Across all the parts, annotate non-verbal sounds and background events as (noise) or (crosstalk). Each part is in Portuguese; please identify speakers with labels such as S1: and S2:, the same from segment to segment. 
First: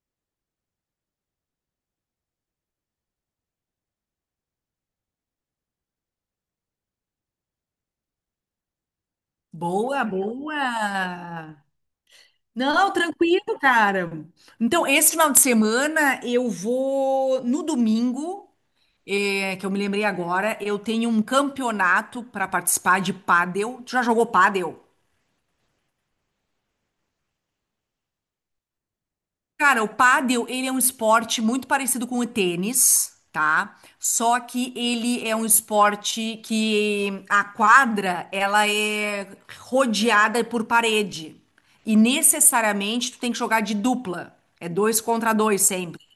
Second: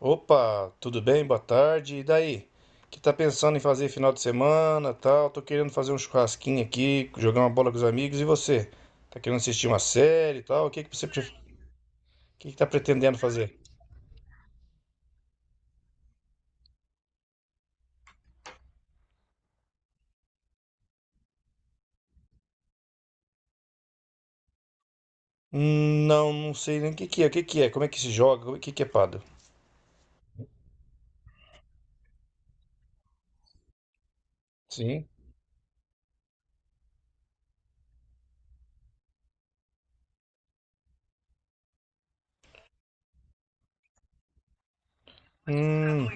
S1: Opa, tudo bem? Boa tarde. E daí? Que tá pensando em fazer final de semana, tal? Tô querendo fazer um churrasquinho aqui, jogar uma bola com os amigos. E você? Tá querendo assistir uma
S2: Boa,
S1: série, e tal? O
S2: boa.
S1: que que tá
S2: Não,
S1: pretendendo fazer?
S2: tranquilo, cara. Então, esse final de semana eu vou no domingo, que eu me lembrei agora, eu tenho um campeonato para participar de pádel. Tu já jogou pádel?
S1: Não, não sei nem o que que é. O que que é? Como é que se joga? O que que é pado?
S2: Cara, o pádel, ele é um esporte muito parecido com o tênis, tá? Só que
S1: Sim.
S2: ele é um esporte que a quadra, ela é rodeada por parede. E necessariamente tu tem que jogar de dupla. É dois contra dois sempre.
S1: Hum,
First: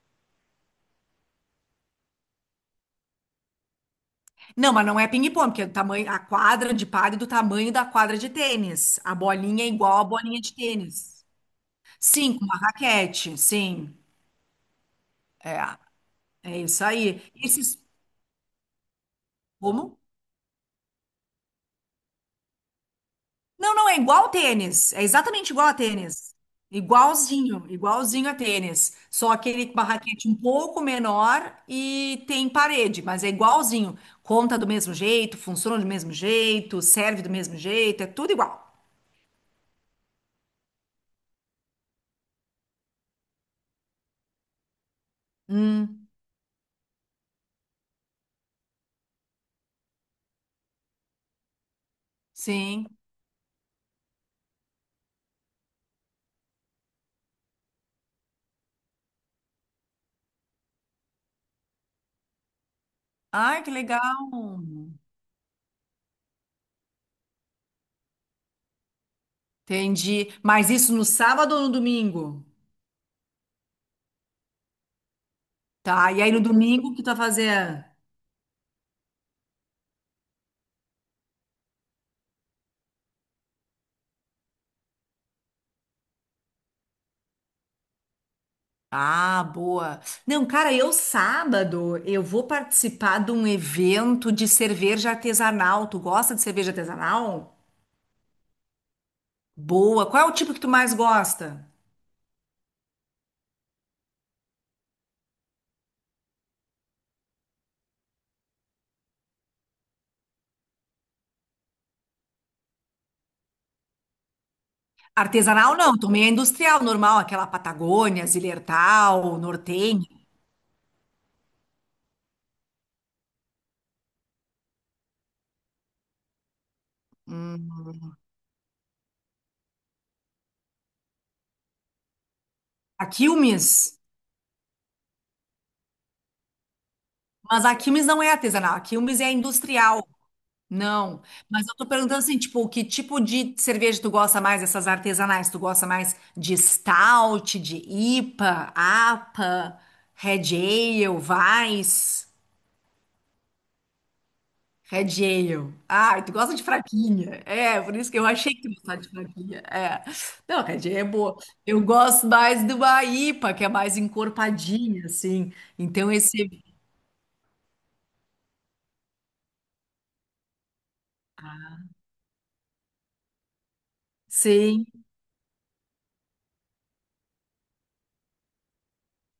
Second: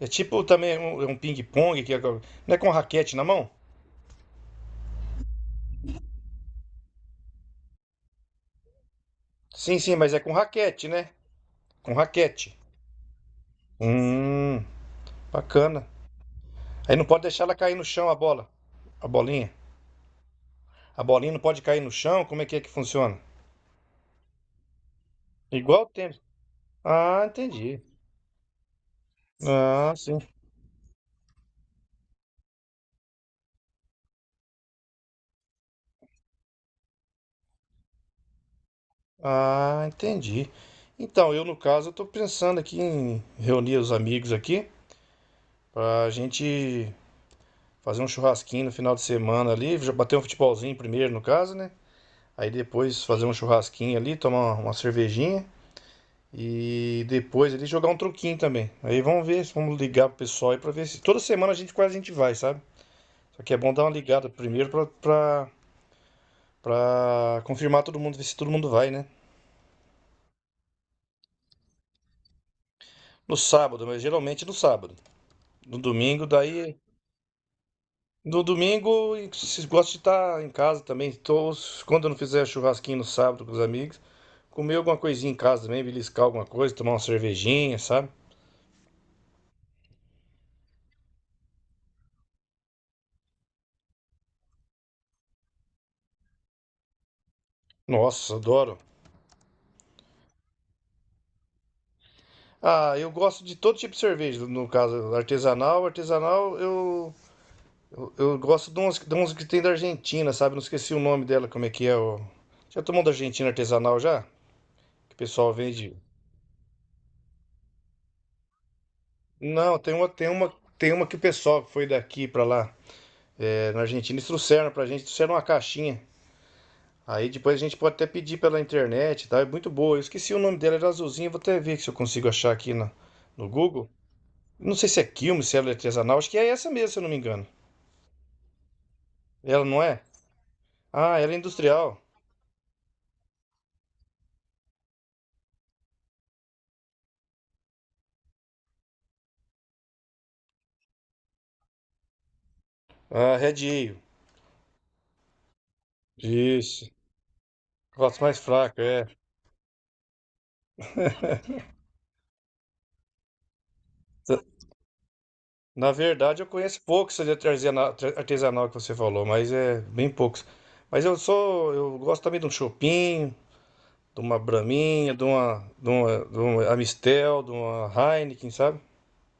S1: É tipo também um, é um ping-pong não é com raquete na mão?
S2: Não, mas não é ping-pong, porque é do tamanho, a quadra de pádel é do tamanho da quadra de tênis. A bolinha é
S1: Sim, sim,
S2: igual à
S1: mas é com
S2: bolinha de
S1: raquete, né?
S2: tênis.
S1: Com
S2: Sim, com
S1: raquete.
S2: uma raquete, sim.
S1: Hum,
S2: É,
S1: bacana.
S2: é isso
S1: Aí não pode
S2: aí.
S1: deixar ela cair no chão a bola, a bolinha.
S2: Como?
S1: A bolinha não pode cair no chão? Como é que funciona?
S2: Não, não, é igual tênis. É exatamente igual a
S1: Igual o tênis.
S2: tênis.
S1: Ah,
S2: Igualzinho,
S1: entendi.
S2: igualzinho a tênis. Só que ele com uma
S1: Ah, sim.
S2: raquete um pouco menor e tem parede, mas é igualzinho. Conta do mesmo jeito, funciona do mesmo jeito, serve do mesmo jeito, é tudo igual.
S1: Ah, entendi. Então, eu no caso, eu tô pensando aqui em reunir os amigos aqui pra
S2: Hum,
S1: gente fazer um churrasquinho no final de semana ali, já bater um futebolzinho primeiro no caso, né? Aí
S2: sim.
S1: depois fazer um churrasquinho ali, tomar uma cervejinha e depois ali jogar um truquinho também. Aí vamos ver, vamos ligar pro pessoal aí pra ver se toda semana a gente quase a gente vai, sabe? Só que é
S2: Ai, que
S1: bom dar uma ligada
S2: legal.
S1: primeiro pra confirmar todo mundo, ver se todo mundo vai, né?
S2: Entendi. Mas isso no sábado ou no domingo?
S1: No sábado, mas geralmente no sábado. No
S2: Tá, e
S1: domingo,
S2: aí no
S1: daí.
S2: domingo o que tu vai fazer?
S1: No domingo, gosto de estar em casa também. Tô, quando eu não fizer churrasquinho no sábado com os amigos, comer alguma coisinha em casa também, beliscar alguma coisa, tomar uma cervejinha, sabe?
S2: Ah, boa. Não, cara, eu sábado eu vou participar de um evento de cerveja artesanal. Tu gosta de cerveja artesanal?
S1: Nossa, adoro.
S2: Boa. Qual é o tipo que tu mais gosta?
S1: Ah, eu gosto de todo tipo de cerveja, no caso, artesanal. Artesanal, eu gosto de umas que tem da Argentina, sabe? Não esqueci o nome dela, como é que é. Já tomou da Argentina artesanal já? Que o pessoal
S2: Artesanal
S1: vende.
S2: não, tomei a industrial, normal, aquela Patagônia, Zillertal,
S1: Não, tem
S2: Nortenha.
S1: uma, tem uma, tem uma que o pessoal que foi daqui pra lá, é, na Argentina, eles trouxeram pra gente, trouxeram uma caixinha. Aí depois a gente pode até
S2: Hum.
S1: pedir pela internet, e tal, é muito boa. Eu esqueci o nome dela, era azulzinha, vou até ver se eu consigo achar aqui na,
S2: A
S1: no Google.
S2: Quilmes,
S1: Não sei se é quilme, se ela é artesanal, acho que é essa mesmo, se eu não me engano.
S2: mas a Quilmes não é artesanal, a Quilmes é
S1: Ela não é?
S2: industrial.
S1: Ah,
S2: Não,
S1: ela é
S2: mas eu tô
S1: industrial.
S2: perguntando assim, tipo, que tipo de cerveja tu gosta mais, essas artesanais? Tu gosta mais de stout, de IPA, APA, Red Ale, Weiss,
S1: Ah, Red Ale.
S2: Red Ale. Ah, tu gosta de
S1: Isso.
S2: fraquinha. É, por isso que
S1: Gosto
S2: eu
S1: mais
S2: achei que tu
S1: fraco,
S2: gostava
S1: é.
S2: de fraquinha. É. Não, Red Ale é boa. Eu gosto mais de uma IPA, que é mais encorpadinha, assim.
S1: Na
S2: Então
S1: verdade, eu
S2: esse,
S1: conheço poucos de artesanal que você falou, mas é bem poucos. Mas eu sou, eu gosto também de um chopinho, de uma
S2: sim.
S1: braminha, de uma Amistel, de uma Heineken, sabe?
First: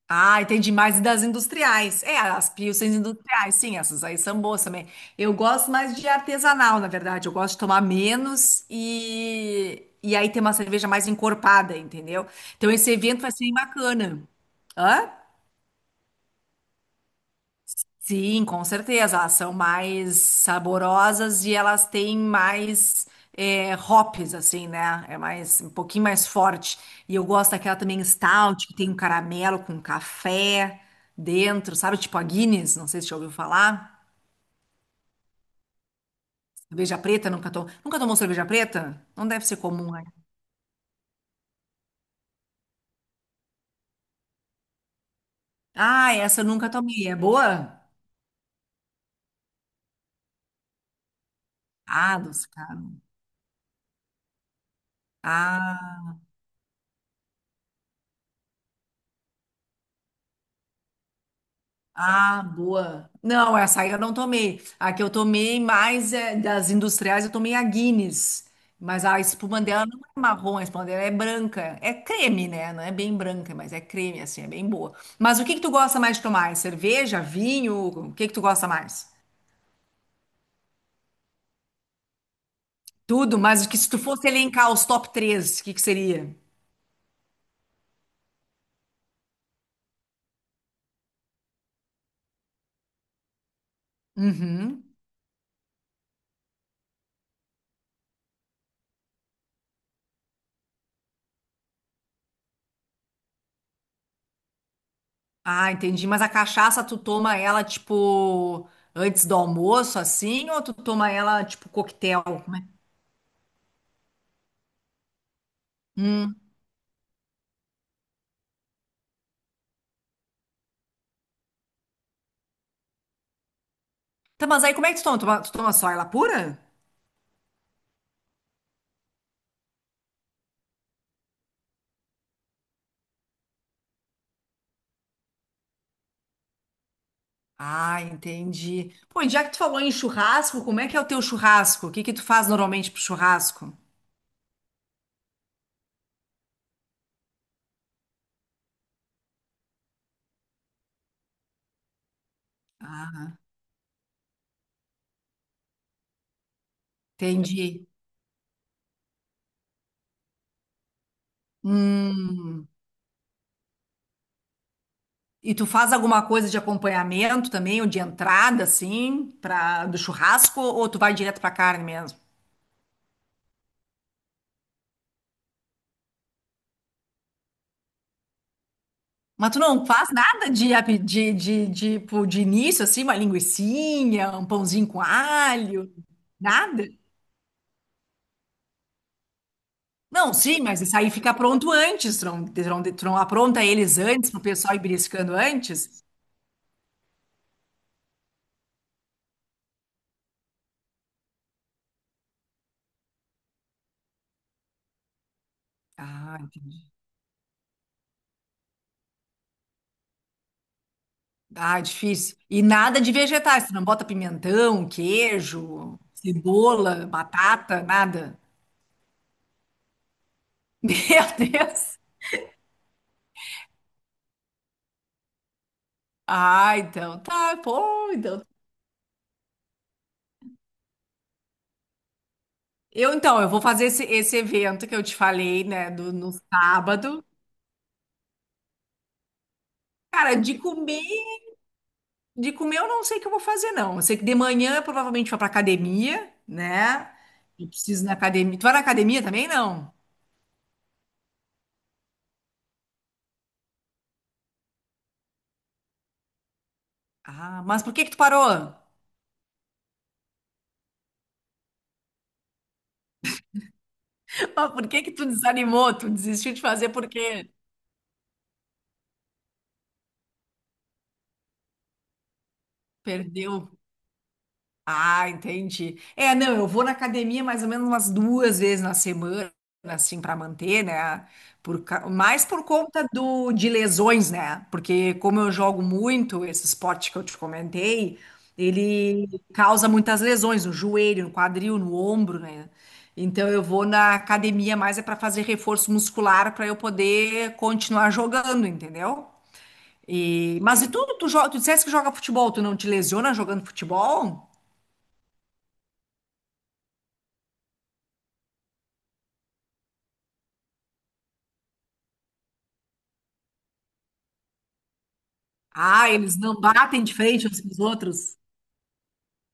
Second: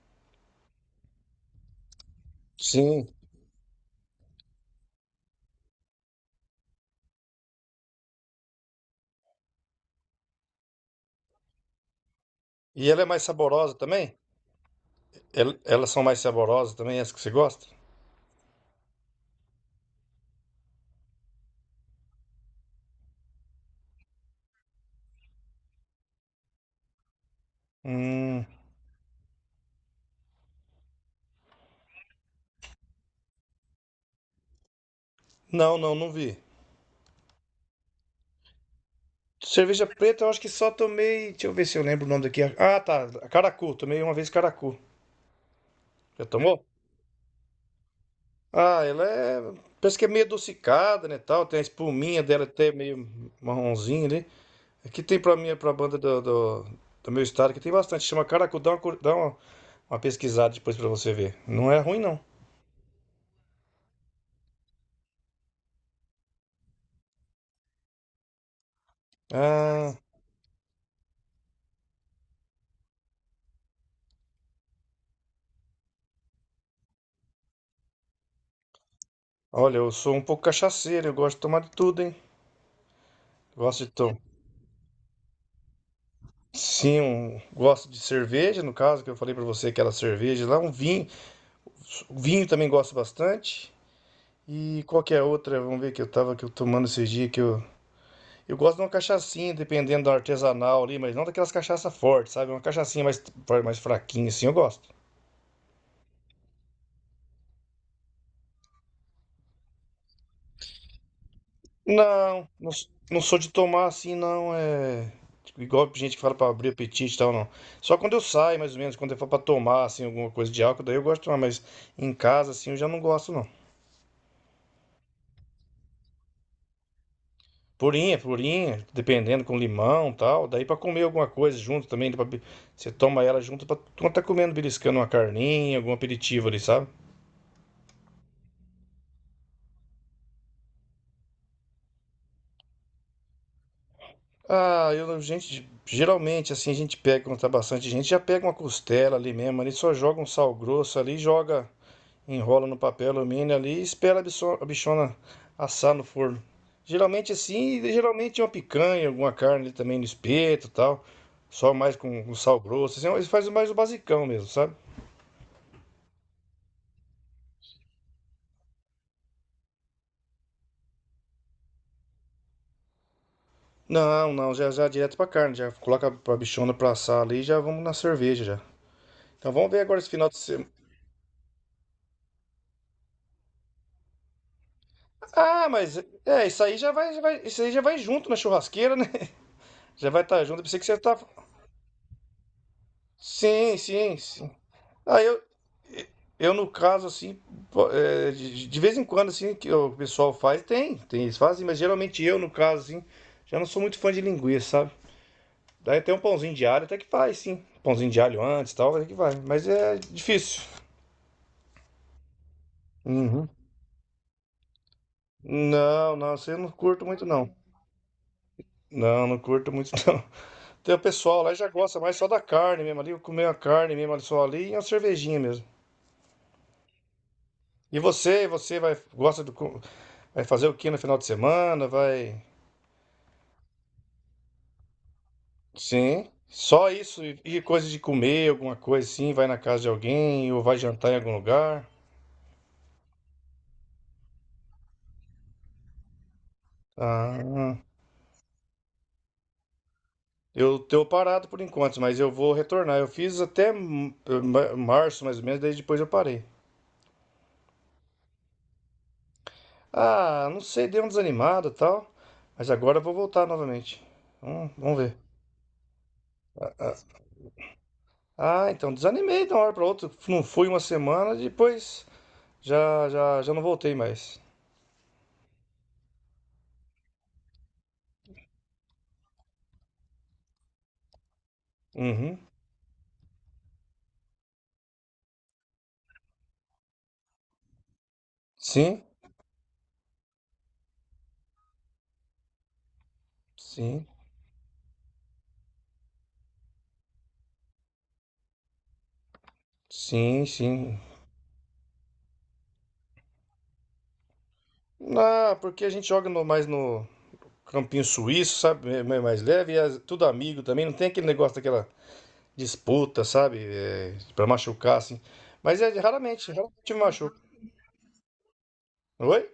S2: Ah, entendi mais das industriais. É, as pilsens
S1: Sim.
S2: industriais, sim, essas aí são boas também. Eu gosto mais de artesanal, na verdade. Eu gosto de tomar menos e aí ter uma cerveja mais encorpada, entendeu? Então
S1: E
S2: esse
S1: ela é
S2: evento
S1: mais
S2: vai ser
S1: saborosa também?
S2: bacana. Hã?
S1: Elas são mais saborosas também, as que você gosta?
S2: Sim, com certeza. Elas são mais saborosas e elas têm mais é, hops, assim, né? É mais um pouquinho mais forte. E eu gosto daquela também
S1: Hum,
S2: stout, que tem um caramelo com café dentro, sabe? Tipo a Guinness, não sei se você já ouviu falar.
S1: não, não, não vi.
S2: Cerveja preta, nunca tomou. Nunca tomou cerveja preta? Não deve ser
S1: Cerveja
S2: comum, né?
S1: preta, eu acho que só tomei. Deixa eu ver se eu lembro o nome daqui. Ah, tá. Caracu. Tomei uma vez Caracu.
S2: Ah,
S1: Já
S2: essa eu
S1: tomou?
S2: nunca tomei. É boa?
S1: Ah, ela é. Parece que é meio adocicada, né? Tal. Tem a
S2: Ah,
S1: espuminha dela
S2: dos
S1: até
S2: caras.
S1: meio marronzinha ali. Aqui tem pra mim, é pra banda
S2: Ah.
S1: do meu estado, que tem bastante. Chama Caracu, dá uma uma pesquisada depois pra você ver. Não é ruim, não.
S2: Ah, boa. Não, essa aí eu não tomei. A que eu tomei mais das industriais, eu tomei a Guinness. Mas a espuma dela
S1: Ah,
S2: não é marrom, a espuma dela é branca. É creme, né? Não é bem branca, mas é creme, assim, é bem boa. Mas o que que tu gosta mais de tomar? É cerveja, vinho? O que que tu gosta mais?
S1: olha, eu sou um pouco cachaceiro, eu gosto de tomar de tudo, hein?
S2: Tudo, mas o que
S1: Gosto
S2: se
S1: de
S2: tu
S1: tomar.
S2: fosse elencar os top três, o que que seria?
S1: Sim, gosto de cerveja, no caso, que eu falei pra você, aquela cerveja lá, um vinho. Vinho também gosto bastante. E
S2: Uhum.
S1: qual que é a outra? Vamos ver que eu tava que eu tomando esses dias que eu. Eu gosto de uma cachaçinha, dependendo da artesanal ali, mas não daquelas cachaças fortes, sabe? Uma cachaçinha mais, mais fraquinha, assim, eu gosto.
S2: Ah, entendi. Mas a cachaça, tu toma ela, tipo, antes do almoço, assim? Ou tu toma ela, tipo, coquetel?
S1: Não,
S2: Como é?
S1: não, não sou de tomar assim, não. É, tipo, igual gente que fala
S2: Hum.
S1: pra abrir apetite e tal, não. Só quando eu saio, mais ou menos, quando eu for pra tomar, assim, alguma coisa de álcool, daí eu gosto de tomar, mas em casa, assim, eu já não gosto, não.
S2: Tá, mas aí como é que tu toma? Tu toma só ela pura?
S1: Purinha, purinha, dependendo, com limão e tal. Daí pra comer alguma coisa junto também, você toma ela junto pra quando tá comendo, beliscando uma carninha, algum aperitivo ali, sabe?
S2: Ah, entendi. Pô, e já que tu falou em churrasco, como é que é o teu churrasco? O que que tu faz normalmente pro churrasco?
S1: Ah, eu, gente, geralmente assim a gente pega, quando tá bastante gente, já pega uma costela ali mesmo, ali só joga um sal grosso ali, joga, enrola no papel
S2: Ah,
S1: alumínio ali e espera a bichona assar no forno. Geralmente assim,
S2: entendi.
S1: e geralmente uma picanha, alguma carne ali também no espeto e tal, só mais com sal
S2: Hum.
S1: grosso, assim, eles fazem mais o basicão mesmo, sabe?
S2: E tu faz alguma coisa de acompanhamento também, ou de entrada, assim, pra, do churrasco, ou tu vai direto pra carne mesmo?
S1: Não, não, já já direto pra carne, já coloca pra bichona pra assar ali e já vamos na cerveja já.
S2: Mas
S1: Então
S2: tu
S1: vamos ver
S2: não
S1: agora
S2: faz
S1: esse final de
S2: nada
S1: semana.
S2: de, ape- de, pô, de início, assim, uma linguicinha, um pãozinho com
S1: Ah,
S2: alho,
S1: mas é,
S2: nada?
S1: isso aí já vai junto na churrasqueira, né? (laughs) Já vai
S2: Não,
S1: estar junto.
S2: sim,
S1: Eu pensei
S2: mas
S1: que
S2: isso
S1: você
S2: aí
S1: tá.
S2: fica pronto antes. Tron, tron, tron, apronta
S1: Sim,
S2: eles
S1: sim,
S2: antes pro
S1: sim.
S2: pessoal ir
S1: Ah,
S2: beliscando antes.
S1: eu no caso, assim, pô, é, de vez em quando, assim, que o pessoal faz, tem, eles fazem, mas geralmente eu, no caso, assim, já não sou muito fã de linguiça, sabe? Daí tem um
S2: Ah,
S1: pãozinho de alho,
S2: entendi.
S1: até que faz, sim. Pãozinho de alho antes e tal, até que vai. Mas é difícil.
S2: Ah, difícil. E nada de
S1: Uhum.
S2: vegetais. Tu não bota pimentão, queijo,
S1: Não, não, isso eu não curto
S2: cebola,
S1: muito, não.
S2: batata, nada.
S1: Não, não curto muito, (laughs) não.
S2: (laughs)
S1: Tem o
S2: Meu
S1: pessoal lá já
S2: Deus.
S1: gosta mais só da carne mesmo ali, comer a carne mesmo ali só ali e uma cervejinha mesmo.
S2: Ah, então tá.
S1: E
S2: Pô, então.
S1: você, você vai gosta do co- vai fazer o que no final de semana, vai
S2: Então, eu vou fazer esse evento que eu te falei, né, do,
S1: sim,
S2: no
S1: só isso
S2: sábado.
S1: e coisa de comer, alguma coisa assim, vai na casa de
S2: Cara,
S1: alguém
S2: de
S1: ou vai
S2: comer.
S1: jantar em algum lugar.
S2: De comer eu não sei o que eu vou fazer, não. Eu sei que de manhã eu provavelmente vou pra academia, né? Eu
S1: Ah,
S2: preciso ir na academia. Tu vai na academia também, não?
S1: eu tô parado por enquanto, mas eu vou retornar. Eu fiz até março mais ou menos, daí depois eu parei.
S2: Ah, mas por que que tu parou?
S1: Ah, não sei, deu um desanimado e tal, mas agora eu vou voltar novamente.
S2: (laughs) Por
S1: Vamos
S2: que que
S1: ver.
S2: tu desanimou? Tu desistiu de fazer por quê?
S1: Ah, então desanimei de uma hora para outra. Não fui uma semana, depois já não
S2: Perdeu.
S1: voltei mais.
S2: Ah, entendi. É, não, eu vou na academia mais ou menos umas duas vezes na semana, assim, para manter, né?
S1: Uhum.
S2: Mais por conta de lesões, né? Porque como eu jogo muito esse esporte que eu te comentei,
S1: Sim,
S2: ele causa muitas lesões no joelho, no quadril, no ombro, né? Então eu vou
S1: sim,
S2: na academia mais é para fazer reforço muscular para eu poder continuar jogando, entendeu?
S1: sim,
S2: E, mas e
S1: sim.
S2: tu, tu, jo- tu disseste que joga futebol, tu não te lesiona jogando futebol?
S1: Ah, porque a gente joga mais no campinho suíço, sabe? É mais leve, tudo amigo também. Não tem aquele negócio daquela disputa, sabe? É, para machucar, assim. Mas é
S2: Ah, eles
S1: raramente,
S2: não
S1: raramente me
S2: batem de
S1: machuca.
S2: frente uns com os outros?
S1: Oi?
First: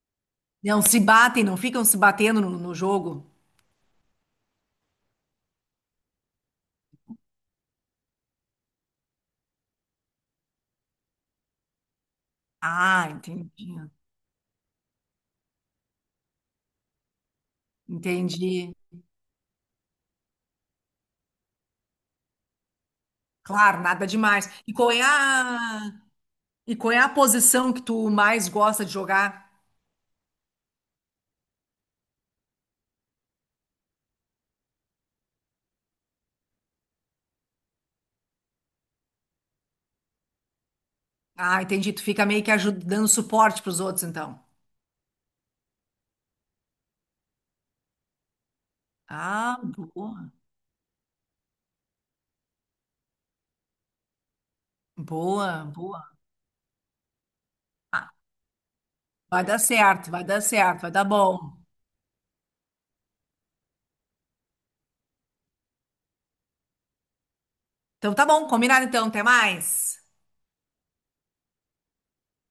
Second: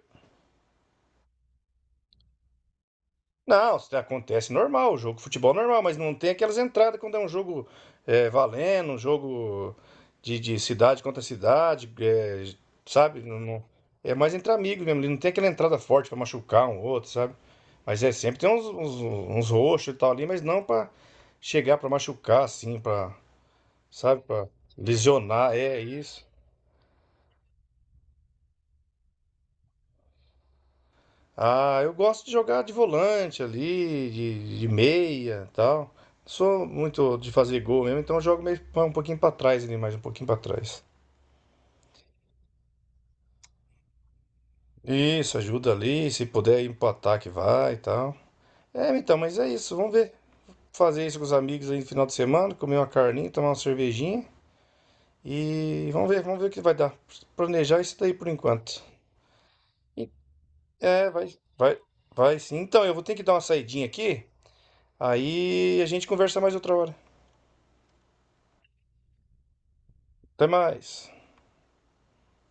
S2: Não se batem, não ficam se batendo no jogo.
S1: Não, isso acontece normal, jogo de futebol é normal, mas não tem aquelas entradas quando é um jogo é, valendo, um jogo de cidade contra cidade, é,
S2: Ah,
S1: sabe?
S2: entendi.
S1: É mais entre amigos mesmo, ele não tem aquela entrada forte pra machucar um outro, sabe? Mas é sempre tem uns,
S2: Entendi.
S1: uns, uns roxos e tal ali, mas não pra chegar pra machucar assim, pra,
S2: Claro, nada
S1: sabe? Pra
S2: demais.
S1: lesionar, é isso.
S2: E qual é a posição que tu mais gosta de jogar?
S1: Ah, eu gosto de jogar de volante ali, de meia tal. Sou muito de fazer gol mesmo, então eu jogo um pouquinho pra trás ali, mais um pouquinho pra trás.
S2: Ah, entendi. Tu fica meio que ajudando, dando suporte pros outros, então.
S1: Isso, ajuda ali, se puder ir pro ataque vai e tal. É, então, mas é
S2: Ah,
S1: isso, vamos ver.
S2: boa.
S1: Fazer isso com os amigos aí no final de semana, comer uma carninha, tomar uma cervejinha
S2: Boa,
S1: e
S2: boa.
S1: vamos ver o que vai dar. Planejar isso
S2: Ah,
S1: daí por enquanto.
S2: vai dar
S1: E-
S2: certo, vai dar certo, vai dar
S1: É, vai,
S2: bom.
S1: vai, vai sim. Então, eu vou ter que dar uma saidinha aqui, aí a gente conversa mais outra hora.
S2: Então tá bom, combinado então, até mais.
S1: Até mais.